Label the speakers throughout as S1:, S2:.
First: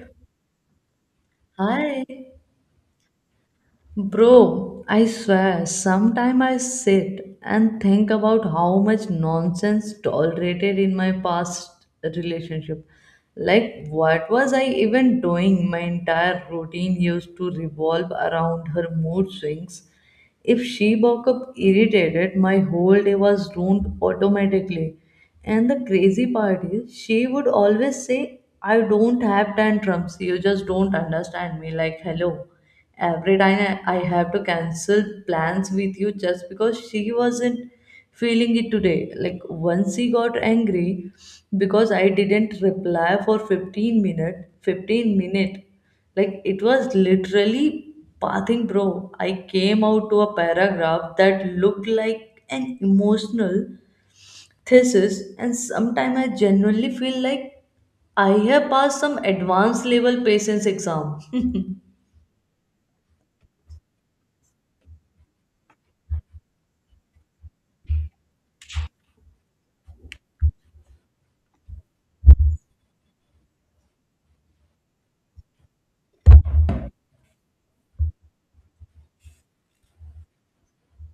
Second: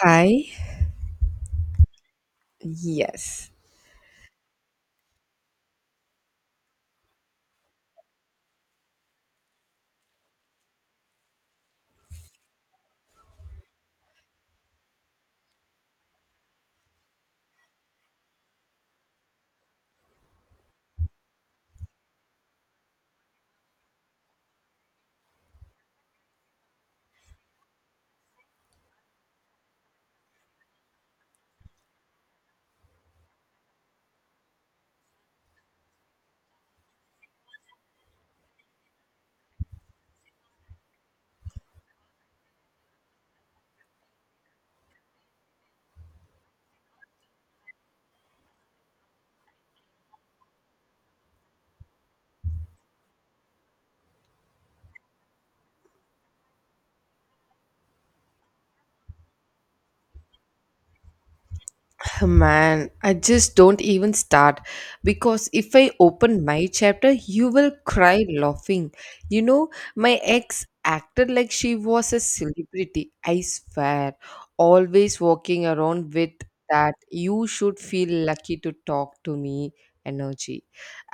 S1: Hi.
S2: Hi,
S1: Yes.
S2: bro. I swear, sometime I sit and think about how much nonsense tolerated in my past relationship. Like, what was I even doing? My entire routine used to revolve around her mood swings if she woke up irritated, my whole day was ruined automatically. And the crazy part is, she would always say, I don't have tantrums. You just don't understand me. Like, hello. Every time I have to cancel plans with you just because she wasn't feeling it today. Like, once she got angry because I didn't reply for 15 minutes, 15 minutes like it was literally pathing, bro. I came out to a paragraph that looked like an emotional thesis, and sometimes I genuinely feel like I have passed some advanced level patience exam.
S1: Man, I just don't even start because if I open my chapter, you will cry laughing. You know, my ex acted like she was a celebrity. I swear, always walking around with that you should feel lucky to talk to me energy.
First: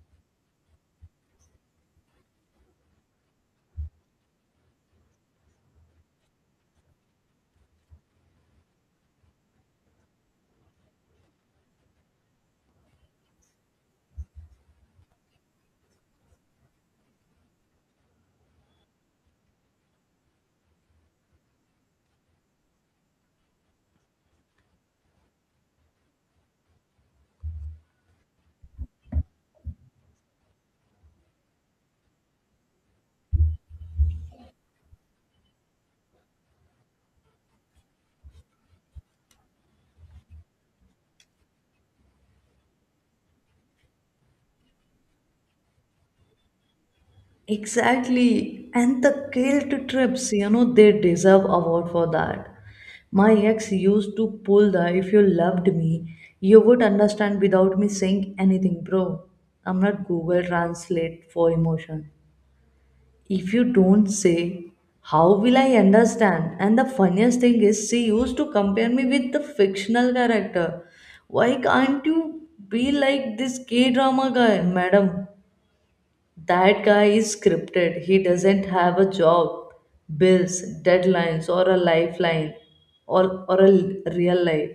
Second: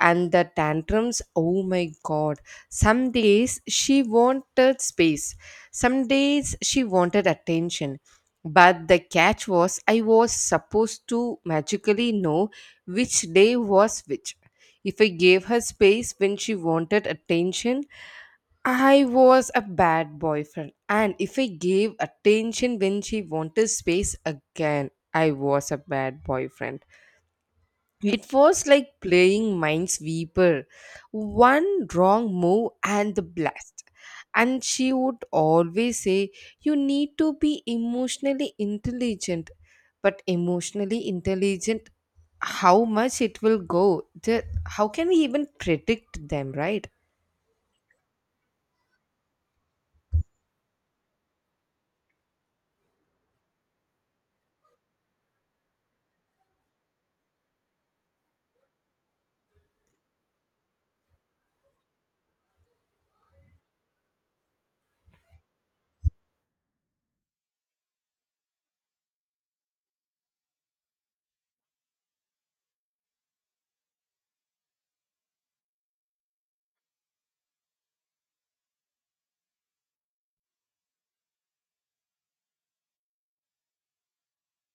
S1: And the tantrums, oh my god. Some days she wanted space. Some days she wanted attention. But the catch was I was supposed to magically know which day was which. If I gave her space when she wanted attention, I was a bad boyfriend. And if I gave attention when she wanted space again, I was a bad boyfriend. It was like playing Minesweeper. One wrong move and the blast. And she would always say, you need to be emotionally intelligent. But emotionally intelligent, how much it will go? How can we even predict them, right?
S2: Exactly. And the guilt trips, you know, they deserve award for that. My ex used to pull the if you loved me, you would understand without me saying anything, bro. I'm not Google Translate for emotion. If you don't say, how will I understand? And the funniest thing is, she used to compare me with the fictional character. Why can't you be like this K drama guy, madam? That guy is scripted. He doesn't have a job, bills, deadlines, or a lifeline, or a real life.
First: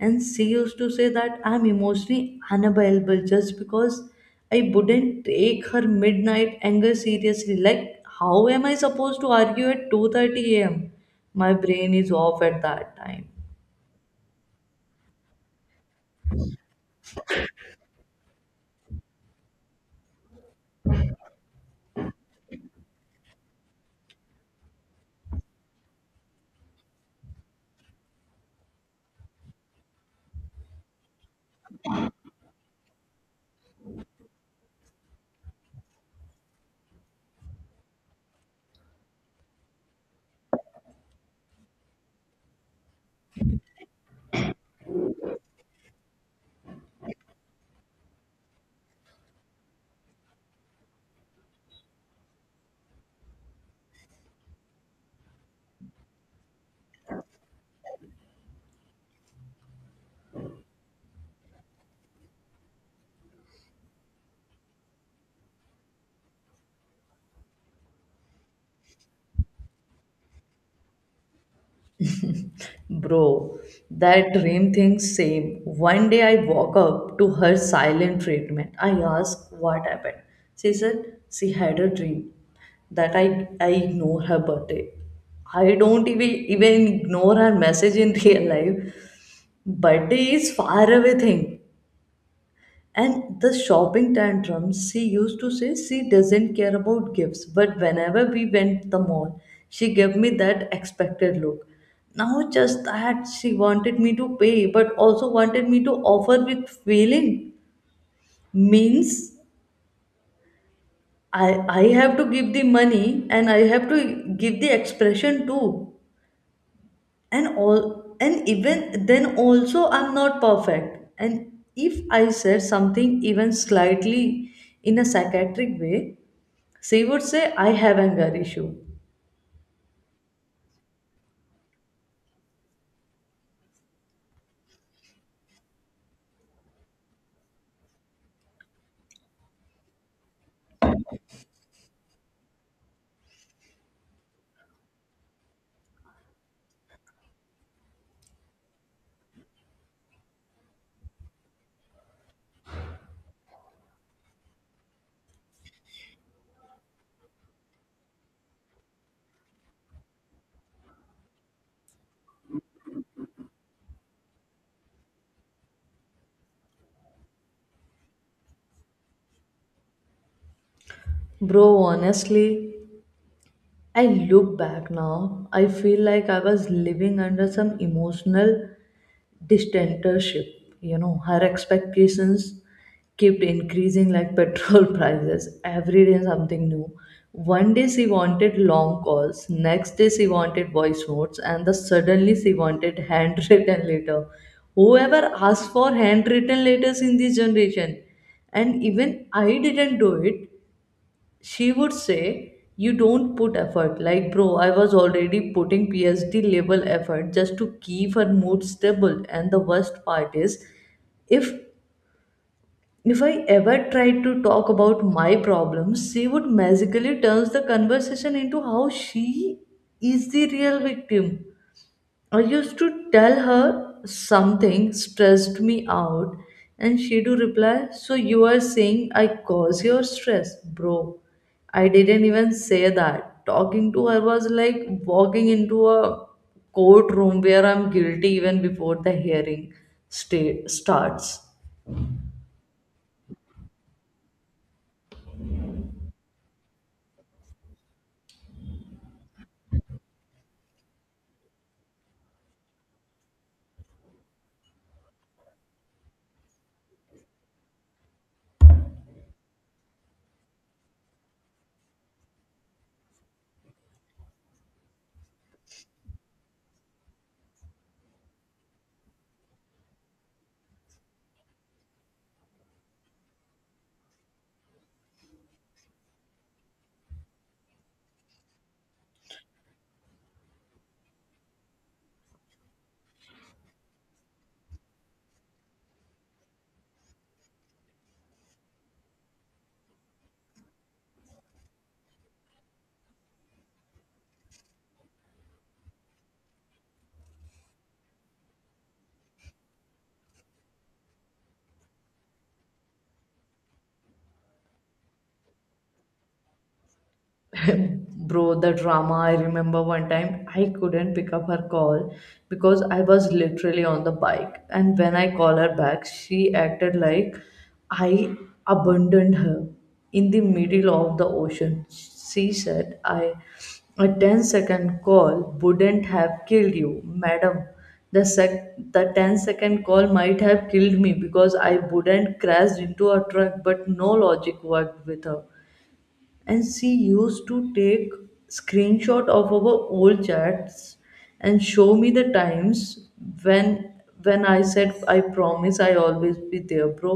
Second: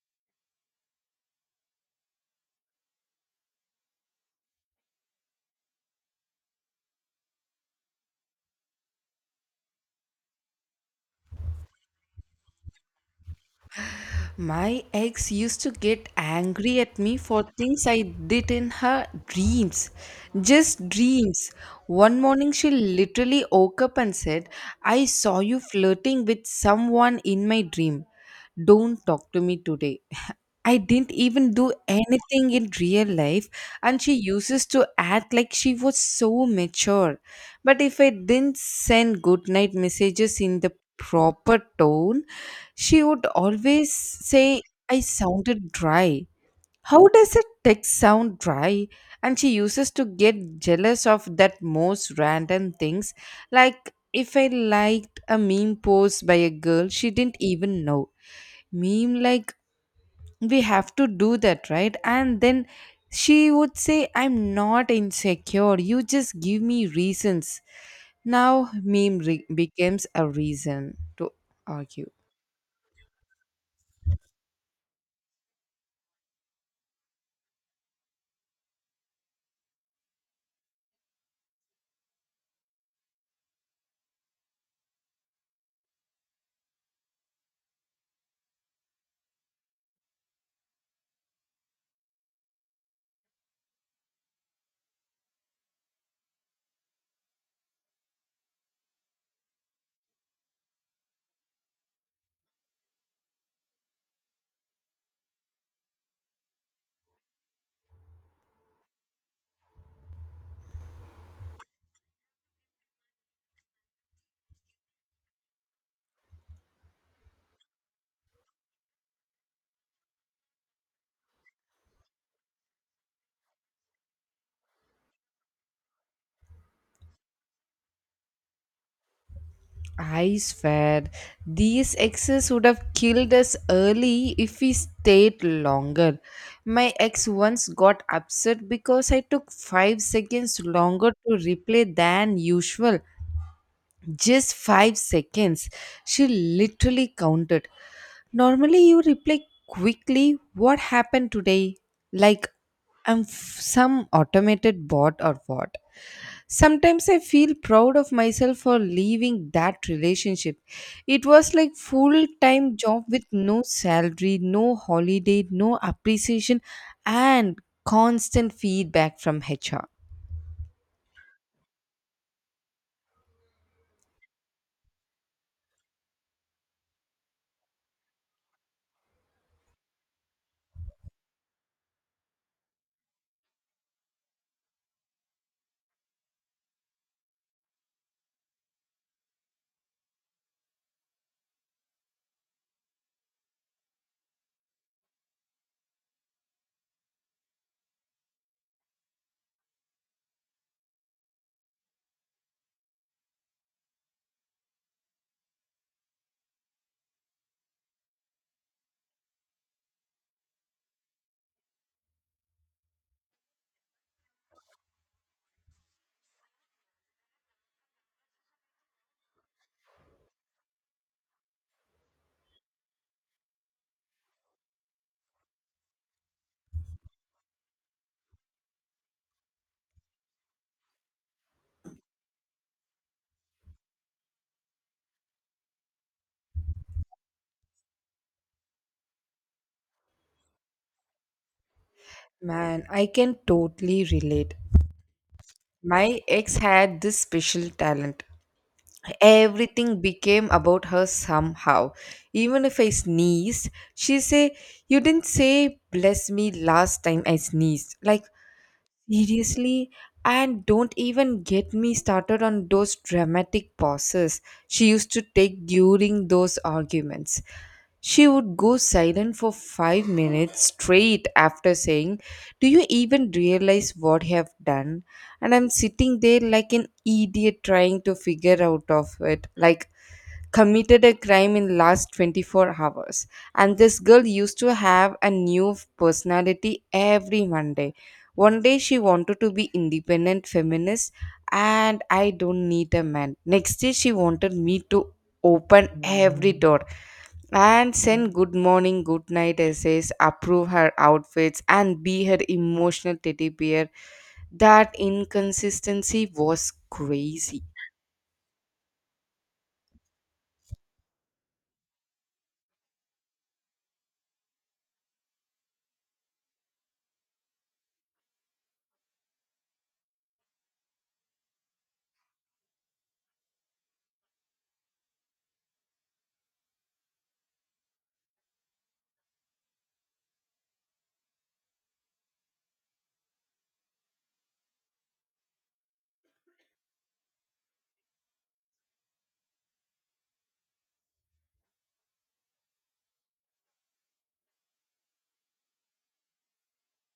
S2: And she used to say that I'm emotionally unavailable just because I wouldn't take her midnight anger seriously. Like, how am I supposed to argue at 2:30 a.m.? My brain is off at that time.
S1: My ex used to get angry at me for things I did in her dreams. Just dreams. One morning she literally woke up and said, I saw you flirting with someone in my dream. Don't talk to me today. I didn't even do anything in real life, and she uses to act like she was so mature. But if I didn't send goodnight messages in the proper tone, she would always say, I sounded dry. How does a text sound dry? And she uses to get jealous of that most random things. Like if I liked a meme post by a girl, she didn't even know. Meme, like, we have to do that, right? And then she would say, I'm not insecure. You just give me reasons. Now, becomes a reason to argue.
S2: Bro, that dream thing same. One day I woke up to her silent treatment. I asked what happened. She said she had a dream that I ignore her birthday. I don't even ignore her message in real life. Birthday is far away thing. And the shopping tantrums, she used to say she doesn't care about gifts, but whenever we went the mall, she gave me that expected look. Now just that she wanted me to pay, but also wanted me to offer with feeling means I have to give the money and I have to give the expression too. And all and even then also I'm not perfect. And if I said something even slightly in a psychiatric way, she would say, I have anger issue.
S1: I swear, these exes would have killed us early if we stayed longer. My ex once got upset because I took 5 seconds longer to replay than usual. Just 5 seconds. She literally counted. Normally, you reply quickly, what happened today? Like, some automated bot or what? Sometimes I feel proud of myself for leaving that relationship. It was like full-time job with no salary, no holiday, no appreciation and constant feedback from HR.
S2: Bro, honestly, I look back now. I feel like I was living under some emotional dictatorship. You know, her expectations kept increasing like petrol prices. Every day something new. One day she wanted long calls, next day she wanted voice notes, and the suddenly she wanted handwritten letter. Whoever asked for handwritten letters in this generation, and even I didn't do it, she would say you don't put effort. Like, bro, I was already putting phd level effort just to keep her mood stable. And the worst part is, if if I ever tried to talk about my problems, she would magically turns the conversation into how she is the real victim. I used to tell her something stressed me out, and she do reply, so you are saying I cause your stress, bro. I didn't even say that. Talking to her was like walking into a courtroom where I'm guilty even before the hearing starts.
S1: Man, I can totally relate. My ex had this special talent. Everything became about her somehow. Even if I sneezed, she say, "You didn't say bless me last time I sneezed." Like, seriously, and don't even get me started on those dramatic pauses she used to take during those arguments. She would go silent for 5 minutes straight after saying, do you even realize what you have done? And I'm sitting there like an idiot trying to figure out of it. Like committed a crime in last 24 hours. And this girl used to have a new personality every Monday. One day she wanted to be independent feminist and I don't need a man. Next day she wanted me to open every door and send good morning good night essays, approve her outfits and be her emotional teddy bear. That inconsistency was crazy.
S2: Bro, the drama. I remember one time I couldn't pick up her call because I was literally on the bike. And when I call her back, she acted like I abandoned her in the middle of the ocean. She said, I a ten-second call wouldn't have killed you, madam. The ten-second call might have killed me because I wouldn't crashed into a truck, but no logic worked with her. And she used to take screenshot of our old chats and show me the times when when I said I promise I always be there, bro.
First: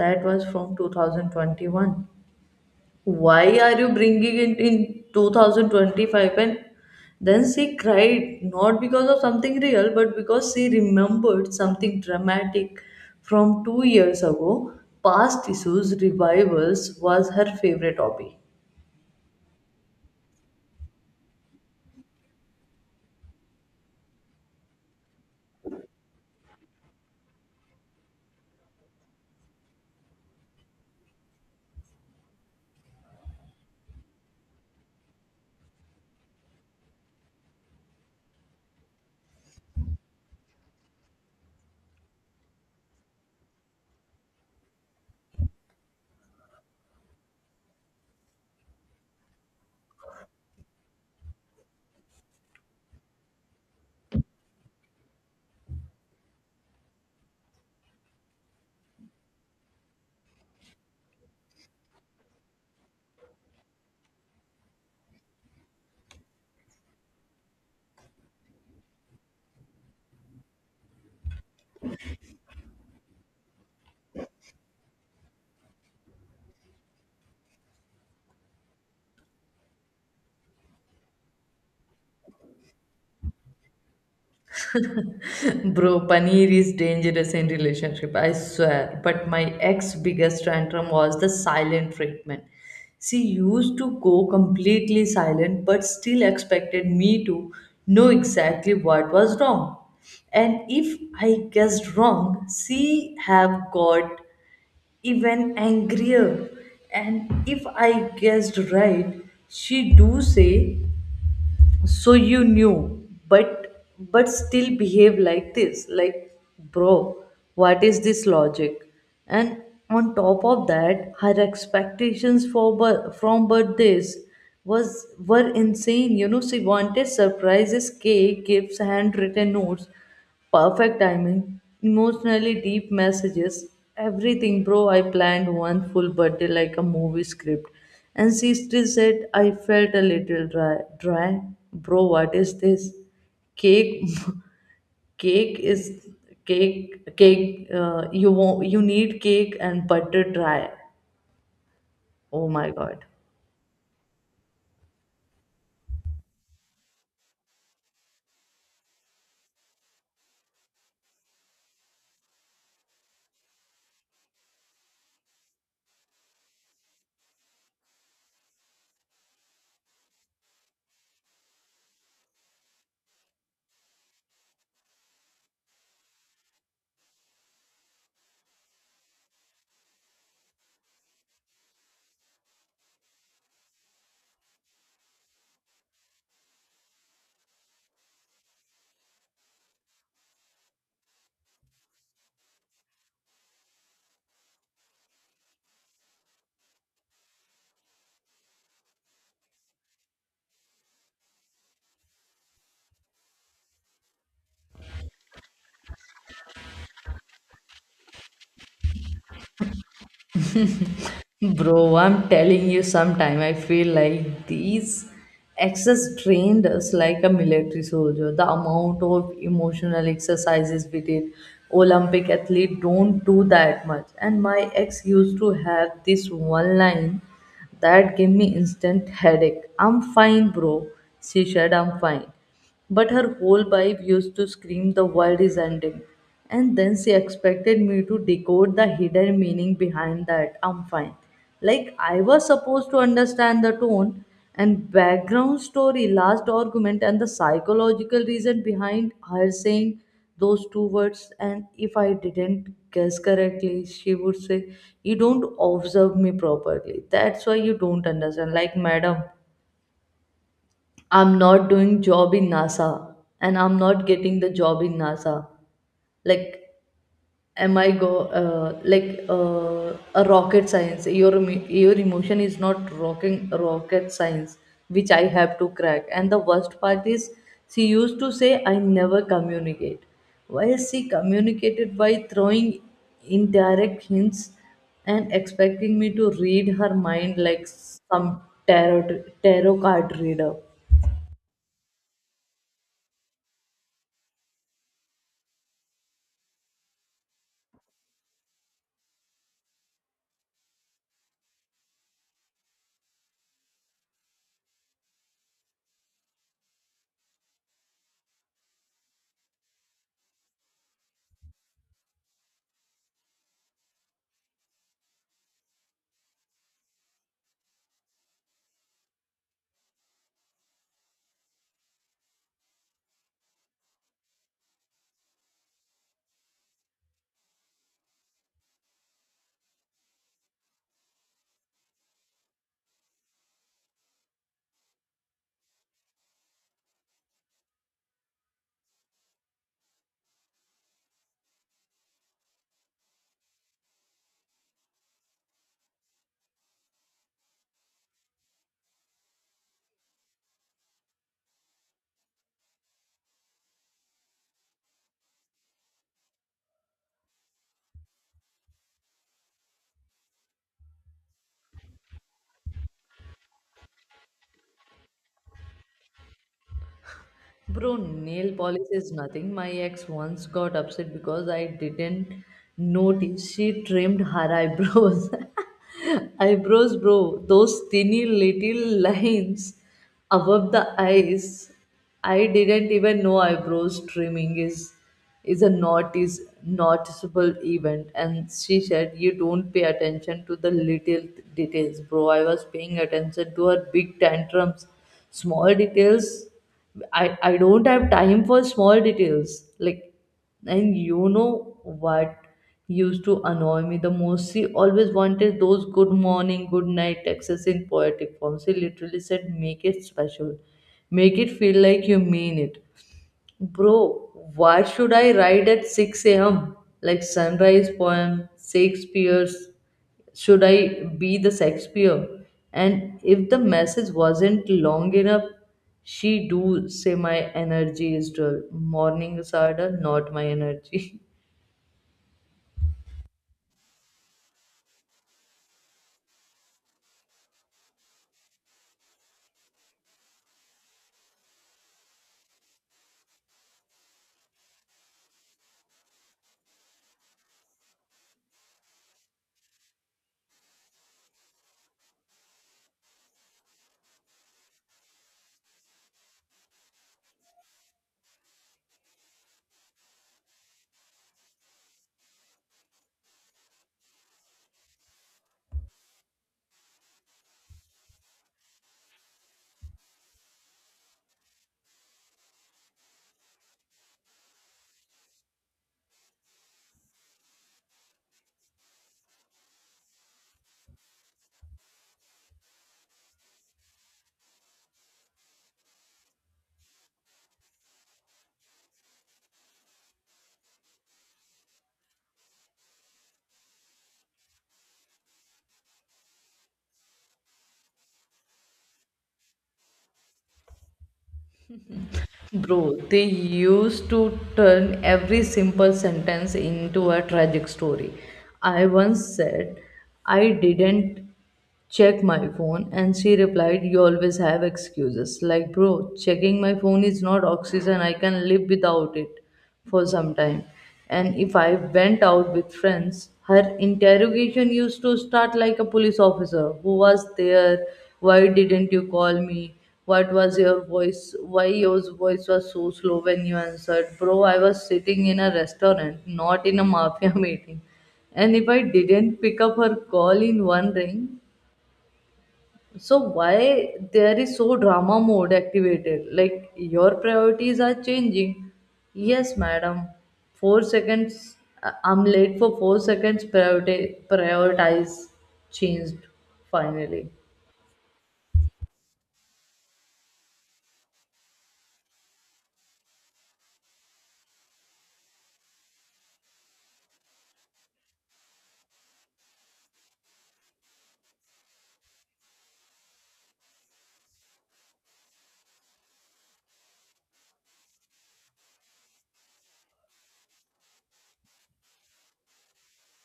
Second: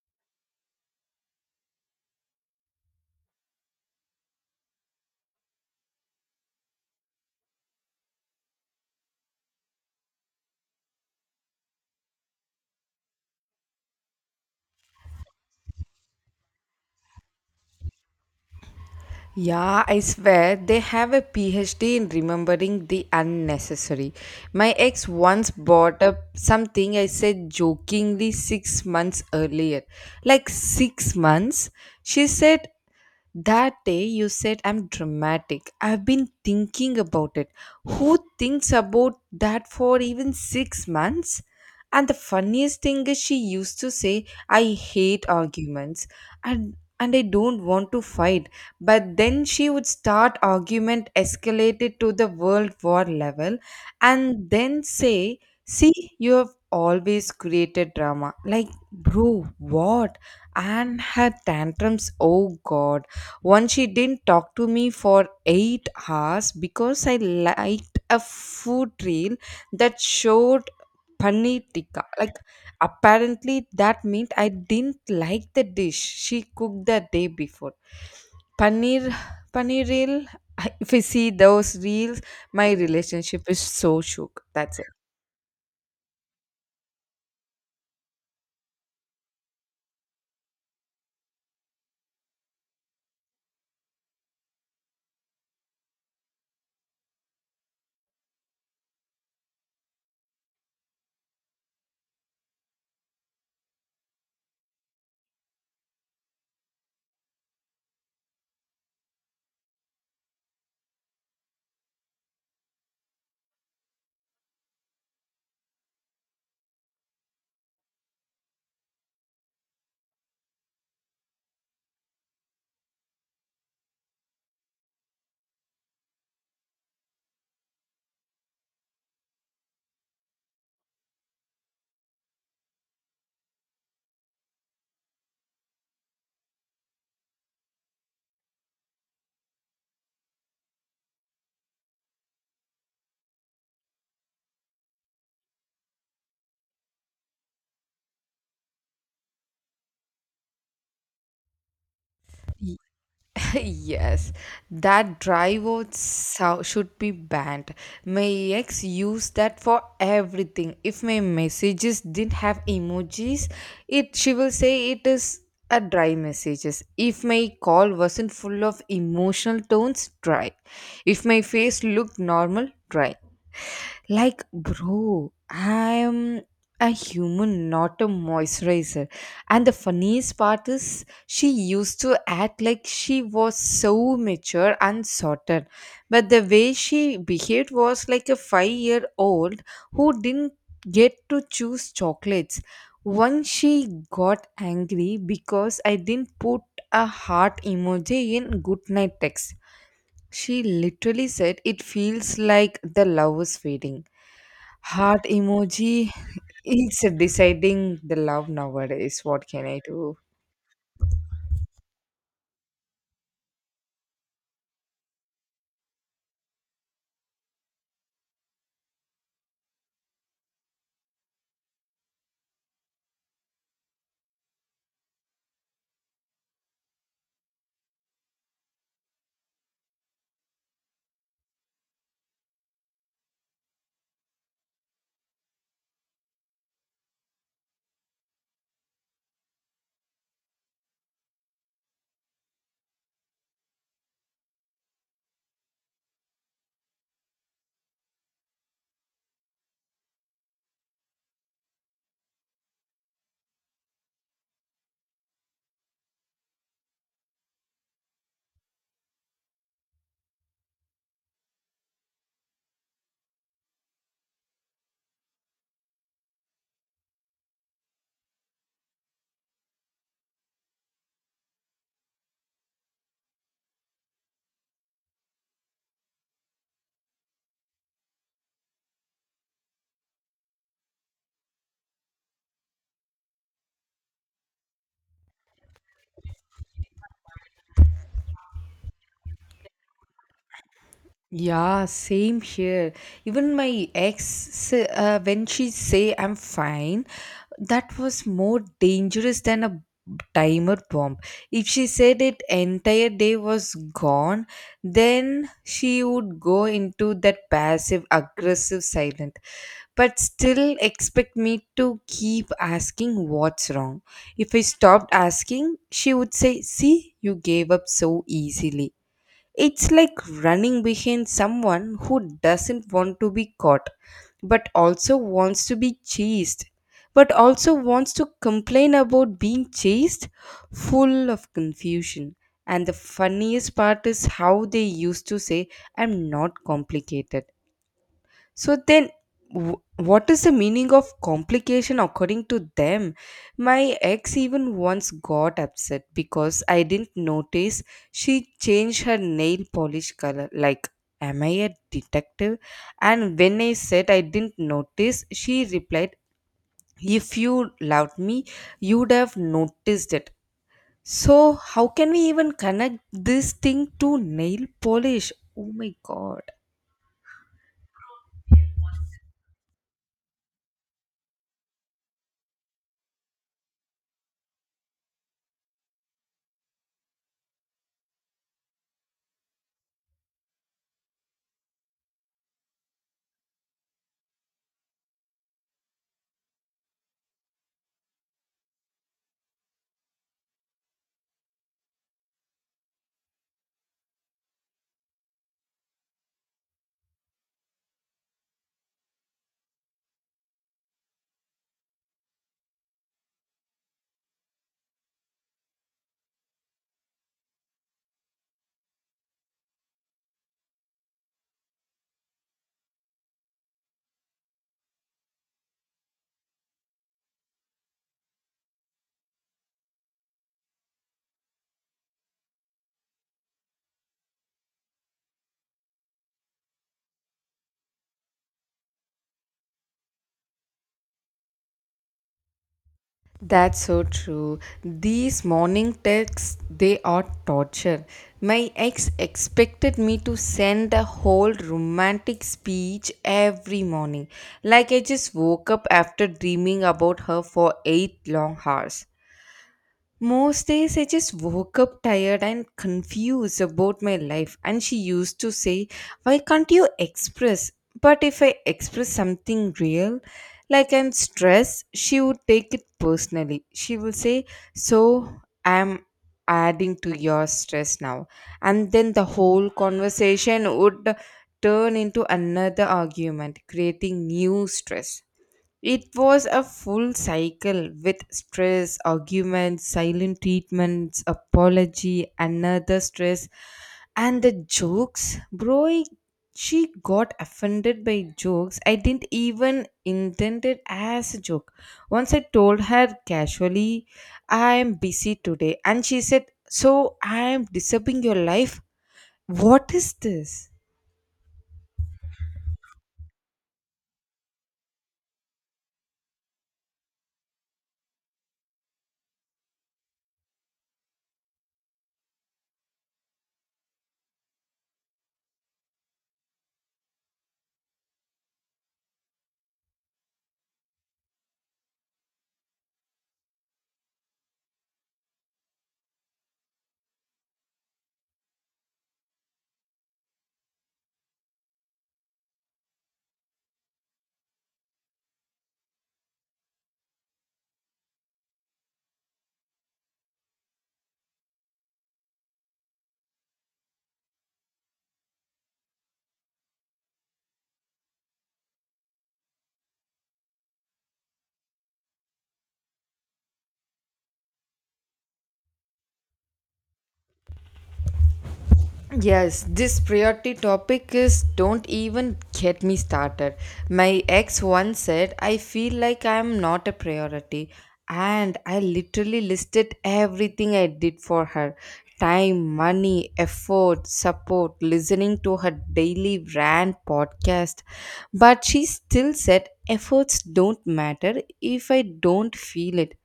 S2: That was from 2021. Why are you bringing it in 2025? And then she cried not because of something real, but because she remembered something dramatic from 2 years ago. Past issues revivals was her favorite hobby.
S1: Yeah, I swear they have a PhD in remembering the unnecessary. My ex once brought up something I said jokingly 6 months earlier. Like 6 months? She said that day you said I'm dramatic. I've been thinking about it. Who thinks about that for even 6 months? And the funniest thing is she used to say I hate arguments, and and I don't want to fight. But then she would start argument escalated to the world war level and then say, see, you have always created drama. Like, bro, what? And her tantrums, oh god, once she didn't talk to me for 8 hours because I liked a food reel that showed paneer tikka. Like, apparently, that meant I didn't like the dish she cooked the day before. Paneer, paneer reel. If I see those reels, my relationship is so shook. That's
S2: Bro, paneer is dangerous in relationship, I swear. But my ex biggest tantrum was the silent treatment. She used to go completely silent but still expected me to know exactly what was wrong. And if I guessed wrong, she have got even angrier. And if I guessed right, she do say so you knew but still behave like this. Like, bro, what is this logic? And on top of that, her expectations for from birthdays was were insane. You know, she wanted surprises, cake, gifts, handwritten notes, perfect timing, emotionally deep messages, everything, bro. I planned one full birthday like a movie script, and she still said I felt a little dry. Dry, bro. What is this? Cake, cake is cake, cake. You won't, you need cake and butter dry. Oh my
S1: it.
S2: god.
S1: Yes, that dry vote should be banned. My ex used that for everything. If my messages didn't have emojis, it she will say it is a dry messages. If my call wasn't full of emotional tones, dry. If my face looked normal, dry. Like, bro, I'm a human, not a moisturizer. And the funniest part is, she used to act like she was so mature and sorted. But the way she behaved was like a 5-year-old who didn't get to choose chocolates. Once she got angry because I didn't put a heart emoji in goodnight text. She literally said, it feels like the love is fading. Heart emoji. It's deciding the love nowadays. What can I do?
S2: Bro, I'm telling you, sometime I feel like these exes trained us like a military soldier. The amount of emotional exercises we did, Olympic athlete don't do that much. And my ex used to have this one line that gave me instant headache. I'm fine, bro. She said, I'm fine. But her whole vibe used to scream, the world is ending. And then she expected me to decode the hidden meaning behind that. I'm fine. Like, I was supposed to understand the tone and background story, last argument, and the psychological reason behind her saying those two words. And if I didn't guess correctly, she would say, you don't observe me properly. That's why you don't understand. Like, madam, I'm not doing job in NASA and I'm not getting the job in NASA. Like, am I go like a rocket science? Your your emotion is not rocking rocket science, which I have to crack. And the worst part is, she used to say I never communicate, while she communicated by throwing indirect hints and expecting me to read her mind like some tarot card reader.
S1: Yeah, same here. Even my ex, when she say I'm fine, that was more dangerous than a timer bomb. If she said it, entire day was gone, then she would go into that passive aggressive silent, but still expect me to keep asking what's wrong. If I stopped asking, she would say, see, you gave up so easily. It's like running behind someone who doesn't want to be caught, but also wants to be chased, but also wants to complain about being chased, full of confusion. And the funniest part is how they used to say, I'm not complicated. So then, what is the meaning of complication according to them? My ex even once got upset because I didn't notice she changed her nail polish color. Like, am I a detective? And when I said I didn't notice, she replied, if you loved me, you'd have noticed it. So, how can we even connect this thing to nail polish? Oh my god.
S2: Bro, nail polish is nothing. My ex once got upset because I didn't notice she trimmed her eyebrows. Eyebrows, bro, those tiny little lines above the eyes. I didn't even know eyebrows trimming is a noticeable event. And she said you don't pay attention to the little details. Bro, I was paying attention to her big tantrums. Small details, I don't have time for small details. Like, and you know what used to annoy me the most? She always wanted those good morning, good night texts in poetic form. She literally said, make it special. Make it feel like you mean it. Bro, why should I write at 6 a.m.? Like sunrise poem, Shakespeare's. Should I be the Shakespeare? And if the message wasn't long enough, she do say my energy is dull. Mornings are dull, not my energy.
S1: That's so true. These morning texts, they are torture. My ex expected me to send a whole romantic speech every morning. Like I just woke up after dreaming about her for 8 long hours. Most days I just woke up tired and confused about my life. And she used to say, why can't you express? But if I express something real, like I'm stressed, she would take it personally. She will say, so I'm adding to your stress now. And then the whole conversation would turn into another argument, creating new stress. It was a full cycle with stress, arguments, silent treatments, apology, another stress, and the jokes. Bro, she got offended by jokes I didn't even intend it as a joke. Once I told her casually, I'm busy today, and she said, so I'm disturbing your life? What is this?
S2: Bro, they used to turn every simple sentence into a tragic story. I once said, I didn't check my phone, and she replied, you always have excuses. Like, bro, checking my phone is not oxygen, I can live without it for some time. And if I went out with friends, her interrogation used to start like a police officer who was there, why didn't you call me? What was your voice? Why your voice was so slow when you answered? Bro, I was sitting in a restaurant, not in a mafia meeting. And if I didn't pick up her call in one ring, so why there is so drama mode activated, like your priorities are changing. Yes, madam, 4 seconds. I'm late for 4 seconds, priority prioritize changed finally.
S1: Yes, this priority topic is don't even get me started. My ex once said, I feel like I am not a priority. And I literally listed everything I did for her, time, money, effort, support, listening to her daily rant podcast. But she still said, efforts don't matter if I don't feel it.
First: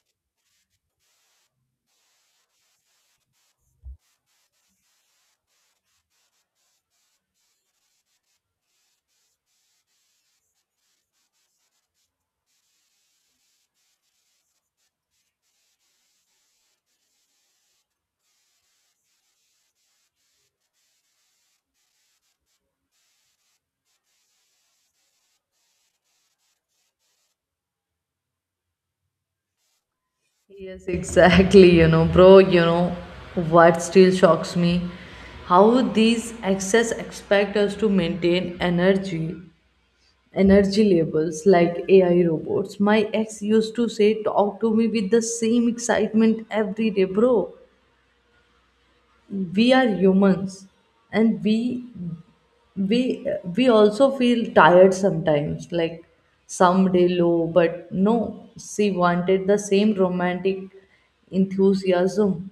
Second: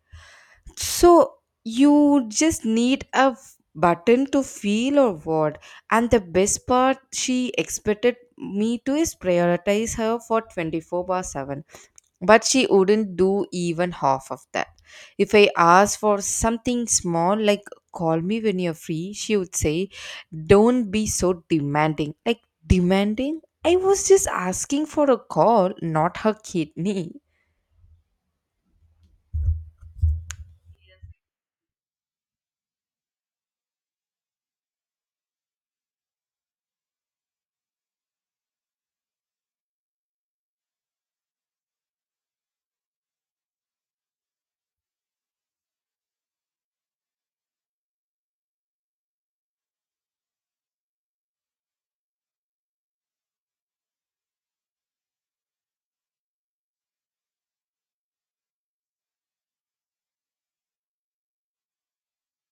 S1: So you just need a button to feel or what? And the best part she expected me to is prioritize her for 24 bar 7. But she wouldn't do even half of that. If I asked for something small like call me when you're free, she would say, don't be so demanding. Like demanding? I was just asking for a call, not her kidney.
S2: Yes, exactly, you know, bro, you know what still shocks me, how these excess expect us to maintain energy energy labels like AI robots. My ex used to say, talk to me with the same excitement every day, bro. We are humans and we we also feel tired sometimes, like someday low. But no, she wanted the same romantic enthusiasm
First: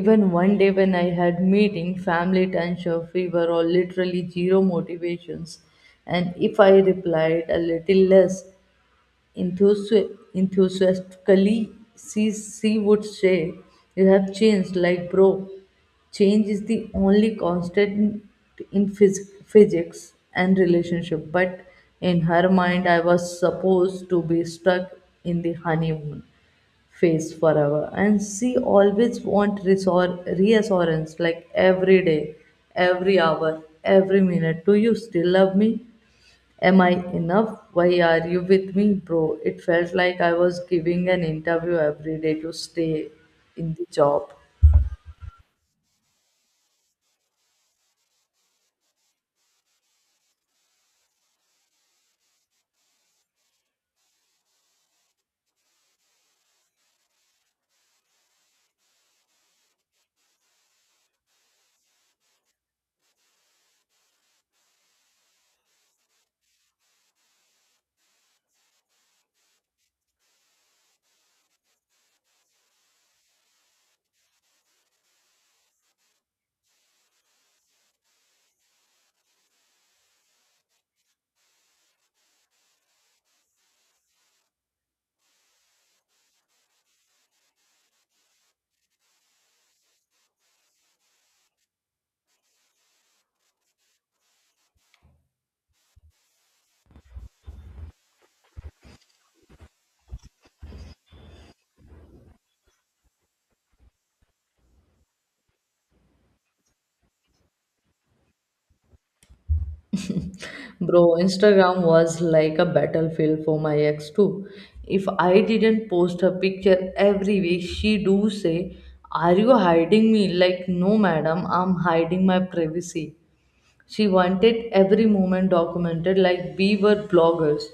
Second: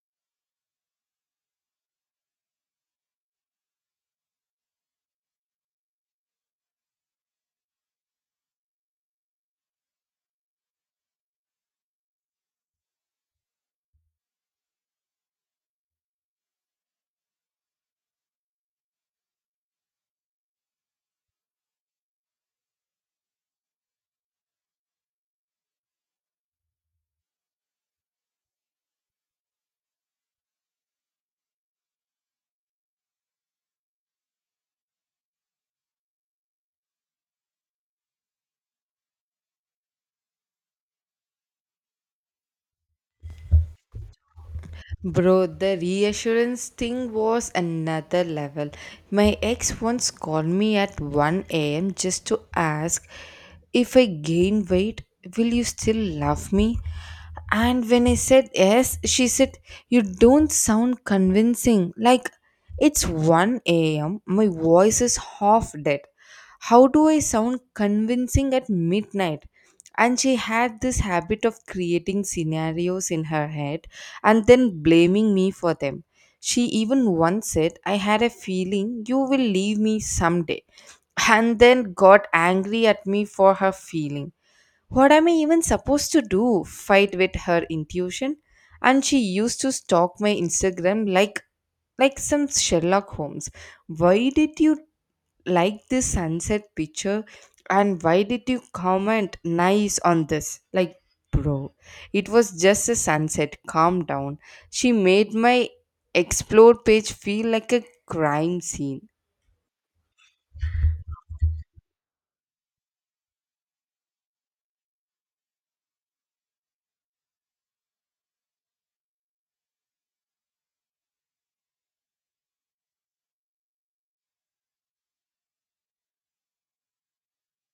S2: even one day when I had meeting, family tension, fever, or literally zero motivations. And if I replied a little less enthusi- enthusiastically, she would say, you have changed, like bro. Change is the only constant in physics and relationship, but in her mind, I was supposed to be stuck in the honeymoon face forever. And she always want reassurance like every day, every hour, every minute. Do you still love me? Am I enough? Why are you with me, bro? It felt like I was giving an interview every day to stay in the job.
S1: Bro, the reassurance thing was another level. My ex once called me at 1 a.m. just to ask if I gain weight, will you still love me? And when I said yes, she said, you don't sound convincing. Like, it's 1 a.m., my voice is half dead. How do I sound convincing at midnight? And she had this habit of creating scenarios in her head and then blaming me for them. She even once said, I had a feeling you will leave me someday, and then got angry at me for her feeling. What am I even supposed to do? Fight with her intuition? And she used to stalk my Instagram like some Sherlock Holmes. Why did you like this sunset picture and why did you comment nice on this? Like, bro, it was just a sunset. Calm down. She made my explore page feel like a crime scene.
S2: Bro, Instagram was like a battlefield for my ex too. If I didn't post her picture every week, she do say, "Are you hiding me?" Like, no, madam, I'm hiding my privacy. She wanted every moment documented like we were bloggers.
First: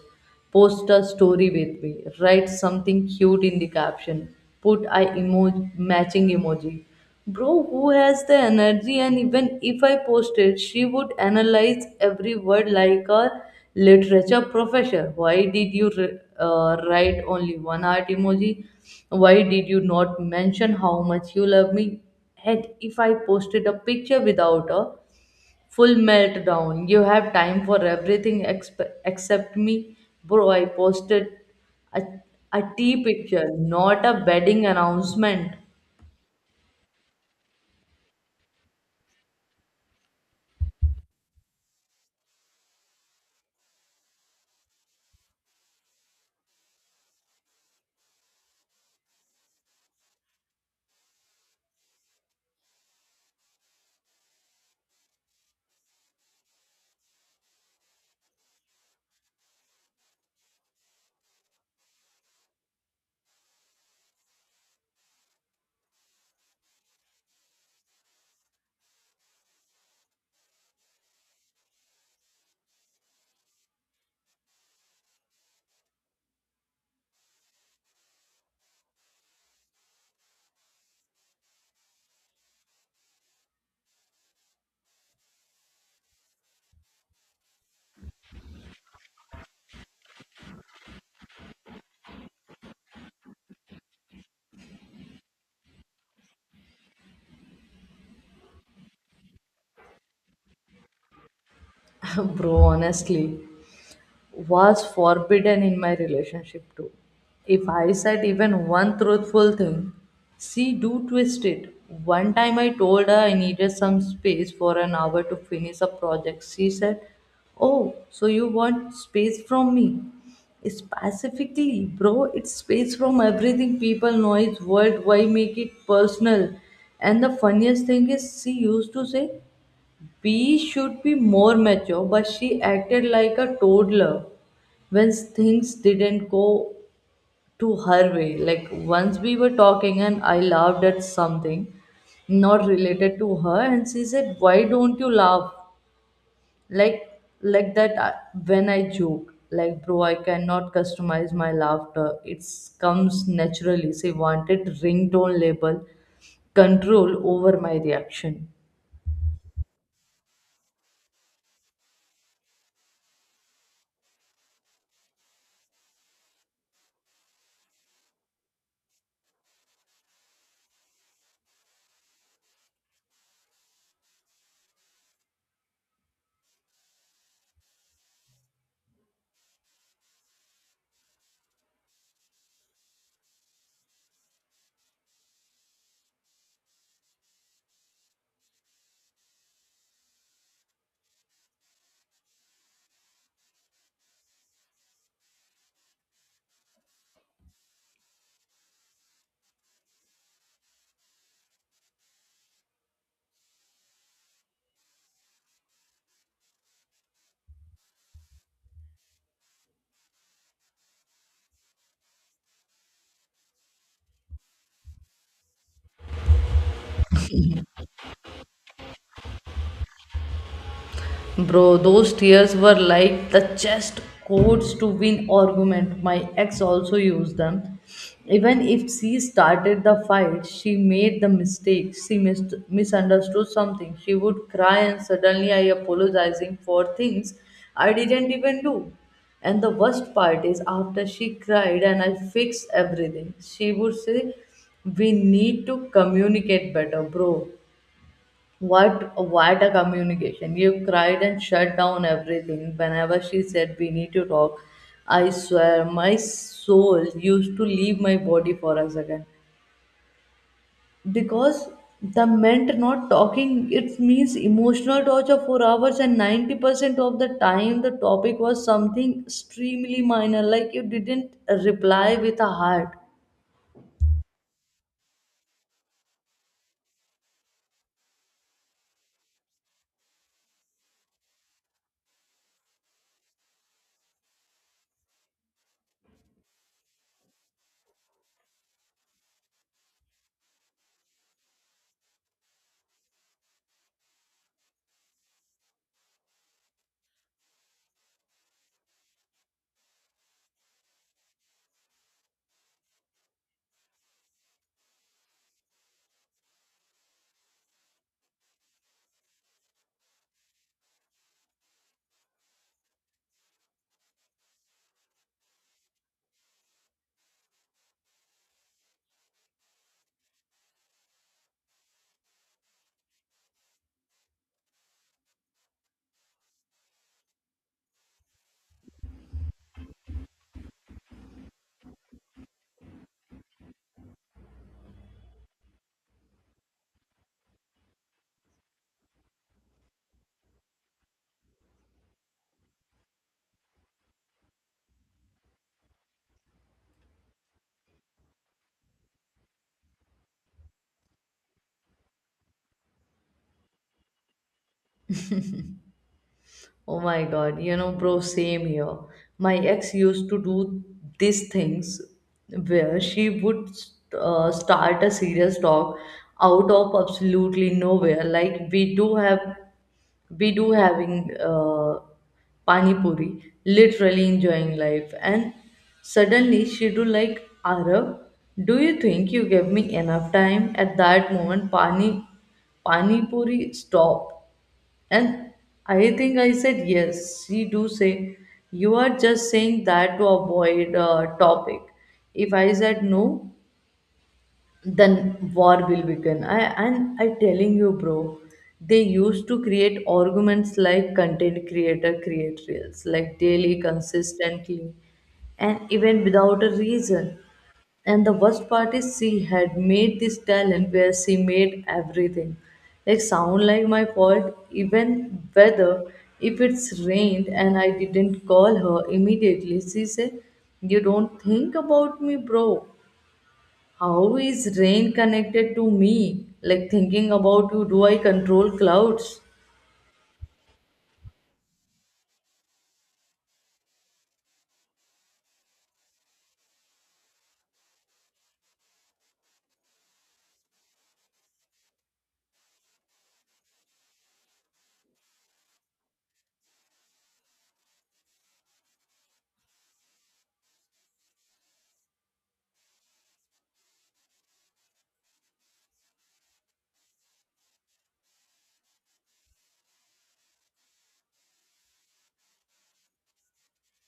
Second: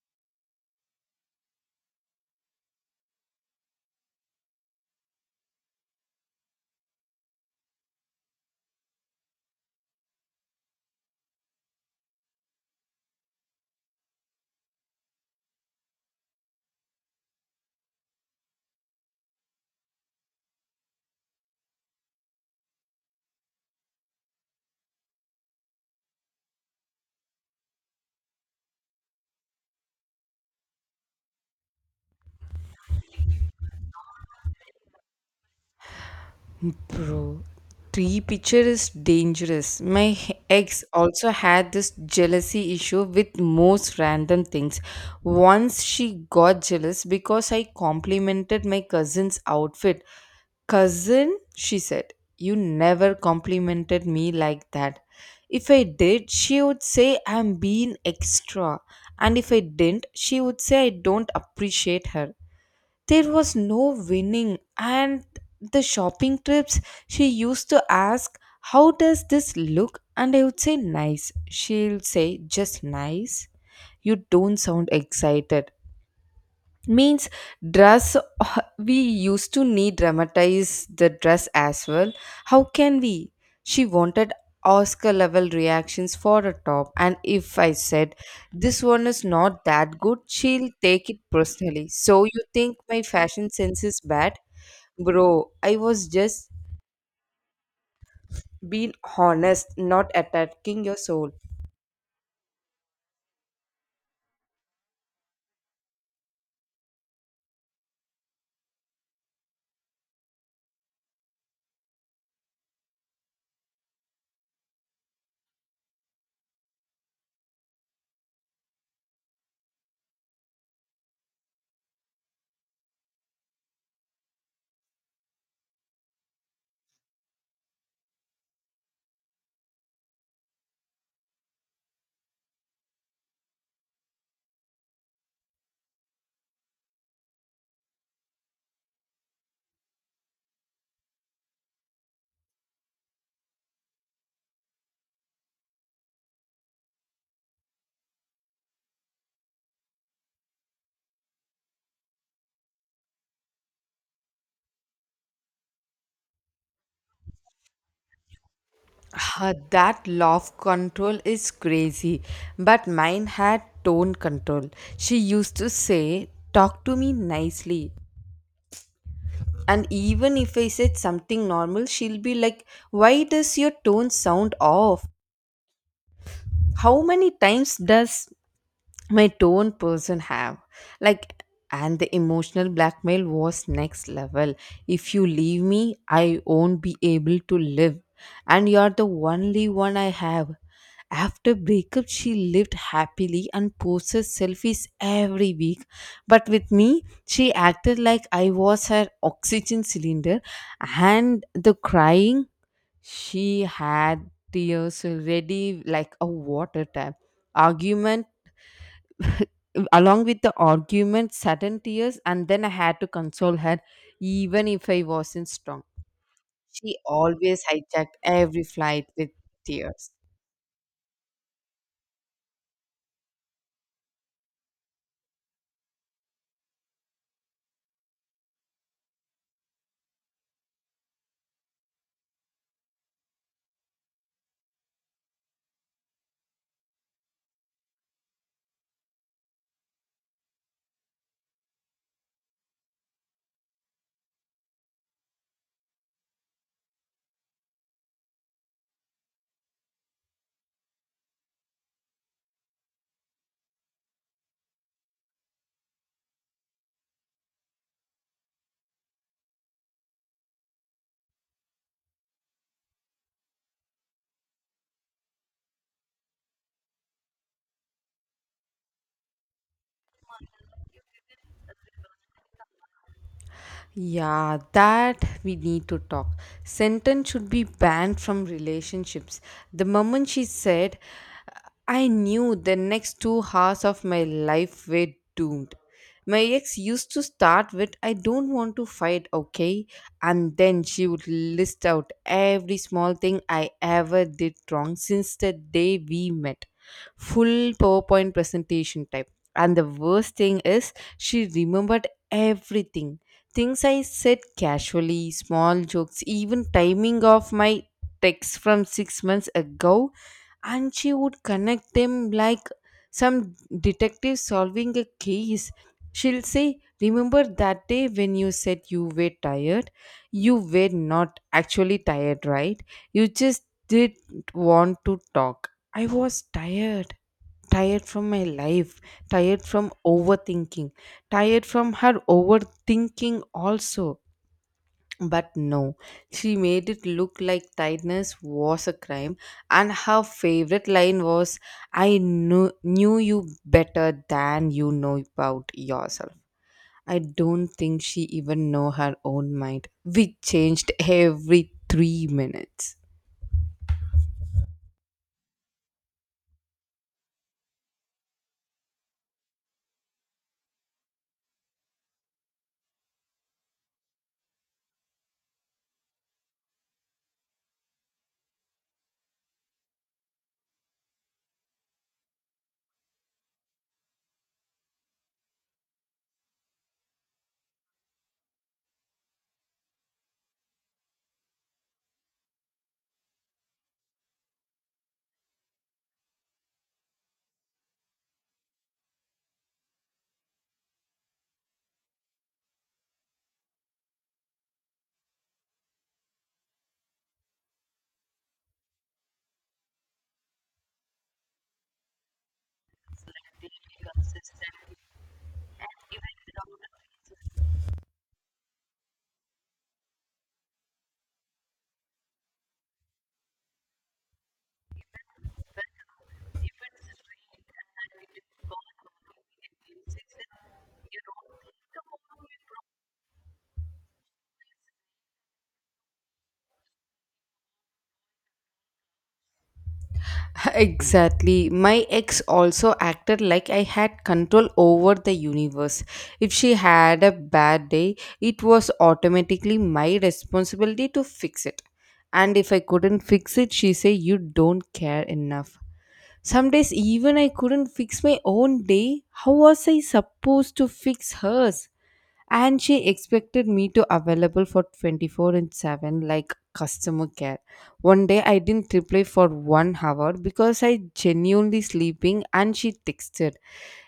S2: Post a story with me. Write something cute in the caption. Put I emoji matching emoji. Bro, who has the energy? And even if I posted, she would analyze every word like a literature professor. Why did you write only one heart emoji? Why did you not mention how much you love me? And if I posted a picture without her, full meltdown. You have time for everything except me. Bro, I posted a, a tea picture, not a wedding announcement.
S1: Bro, tree picture is dangerous. My ex also had this jealousy issue with most random things. Once she got jealous because I complimented my cousin's outfit. Cousin, she said, you never complimented me like that. If I did, she would say I'm being extra. And if I didn't, she would say I don't appreciate her. There was no winning. And the shopping trips, she used to ask, how does this look? And I would say, nice. She'll say, just nice. You don't sound excited means dress. We used to need dramatize the dress as well. How can we? She wanted Oscar level reactions for a top. And if I said this one is not that good, she'll take it personally. So you think my fashion sense is bad? Bro, I was just being honest, not attacking your soul.
S2: Bro, honestly. Was forbidden in my relationship too. If I said even one truthful thing, she do twist it. One time I told her I needed some space for an hour to finish a project. She said, oh, so you want space from me? Specifically, bro, it's space from everything people noise world. Why make it personal? And the funniest thing is, she used to say, we should be more mature, but she acted like a toddler when things didn't go to her way. Like once we were talking and I laughed at something not related to her, and she said, "Why don't you laugh like like when I joke?" Like, bro, I cannot customize my laughter. It comes naturally. She wanted ringtone label control over my reaction.
S1: Ah, that laugh control is crazy, but mine had tone control. She used to say, talk to me nicely. And even if I said something normal, she'll be like, why does your tone sound off? How many times does my tone person have, like? And the emotional blackmail was next level. If you leave me, I won't be able to live, and you're the only one I have. After breakup she lived happily and posted selfies every week, but with me she acted like I was her oxygen cylinder. And the crying, she had tears ready like a water tap. Argument, along with the argument, sudden tears, and then I had to console her, even if I wasn't strong. She always hijacked every flight with tears.
S2: Bro, those tears were like the chest codes to win argument. My ex also used them. Even if she started the fight, she made the mistake. She misunderstood something. She would cry and suddenly I apologizing for things I didn't even do. And the worst part is after she cried and I fixed everything, she would say, we need to communicate better, bro. What a communication. You cried and shut down everything whenever she said we need to talk. I swear my soul used to leave my body for a second. Because the meant not talking it means emotional torture for hours, and 90% of the time the topic was something extremely minor, like you didn't reply with a heart.
S1: Yeah, that we need to talk sentence should be banned from relationships. The moment she said, I knew the next 2 hours of my life were doomed. My ex used to start with, I don't want to fight, okay? And then she would list out every small thing I ever did wrong since the day we met. Full PowerPoint presentation type. And the worst thing is, she remembered everything. Things I said casually, small jokes, even timing of my texts from 6 months ago, and she would connect them like some detective solving a case. She'll say, remember that day when you said you were tired? You were not actually tired, right? You just didn't want to talk. I was tired from my life, tired from overthinking, tired from her overthinking also. But no, she made it look like tiredness was a crime, and her favorite line was, I knew you better than you know about yourself. I don't think she even know her own mind. We changed every 3 minutes.
S2: Oh my god, you know, bro, same here. My ex used to do these things where she would start a serious talk out of absolutely nowhere. Like we do having pani puri, literally enjoying life, and suddenly she do like Arab. Do you think you gave me enough time at that moment? Pani puri, stop. And I think I said yes. She do say you are just saying that to avoid a topic. If I said no, then war will begin. I telling you, bro, they used to create arguments like content creator create reels, like daily, consistently, and even without a reason. And the worst part is she had made this talent where she made everything like sound like my fault. Even whether if it's rained and I didn't call her immediately, she said you don't think about me. Bro, how is rain connected to me? Like thinking about you, do I control clouds?
S1: Exactly. My ex also acted like I had control over the universe. If she had a bad day, it was automatically my responsibility to fix it. And if I couldn't fix it, she said, you don't care enough. Some days even I couldn't fix my own day. How was I supposed to fix hers? And she expected me to available for 24/7 like customer care. One day I didn't reply for 1 hour because I genuinely sleeping and she texted,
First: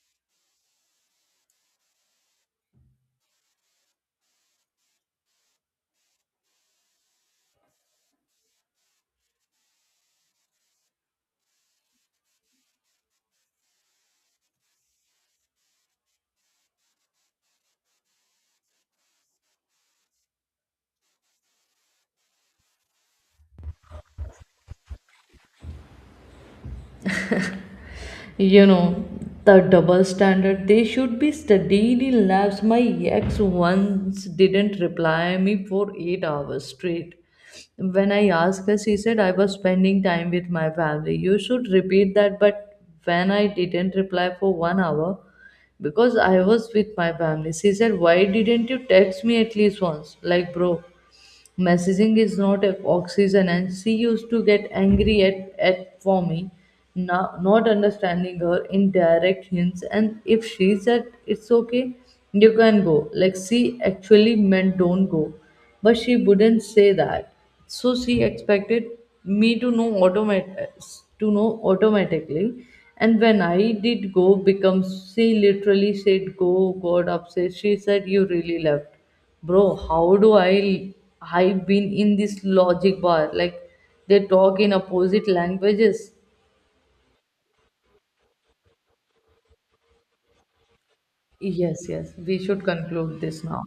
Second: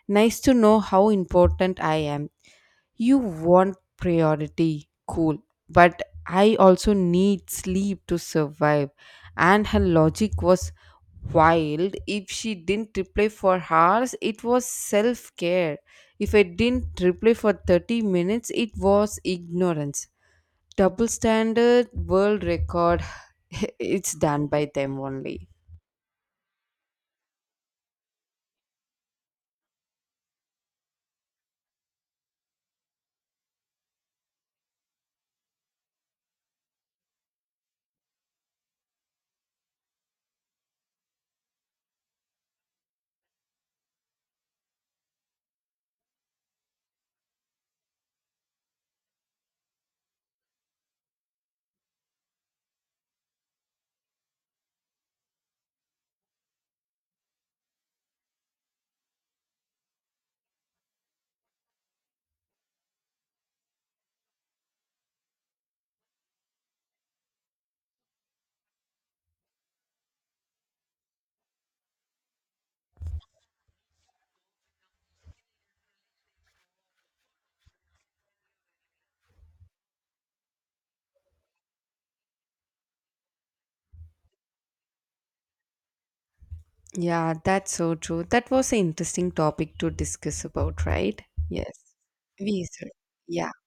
S1: nice to know how important I am. You want priority, cool, but I also need sleep to survive. And her logic was, while if she didn't reply for hours, it was self care. If I didn't reply for 30 minutes, it was ignorance. Double standard world record, it's done by them only.
S2: You know, the double standard, they should be studied in labs. My ex once didn't reply me for 8 hours straight. When I asked her, she said, I was spending time with my family. You should repeat that, but when I didn't reply for 1 hour, because I was with my family, she said, why didn't you text me at least once? Like, bro, messaging is not a oxygen, and she used to get angry at, for me not understanding her indirect hints. And if she said it's okay, you can go, like she actually meant don't go, but she wouldn't say that. So she expected me to know automatically. And when I did go, becomes she literally said go, got upset. She said you really left. Bro, how do I I've been in this logic bar, like they talk in opposite languages.
S1: Yeah, that's so true. That was an interesting topic to discuss about, right? Yes.
S2: Yes, yes, we should
S1: We, sir.
S2: conclude this
S1: Yeah.
S2: now.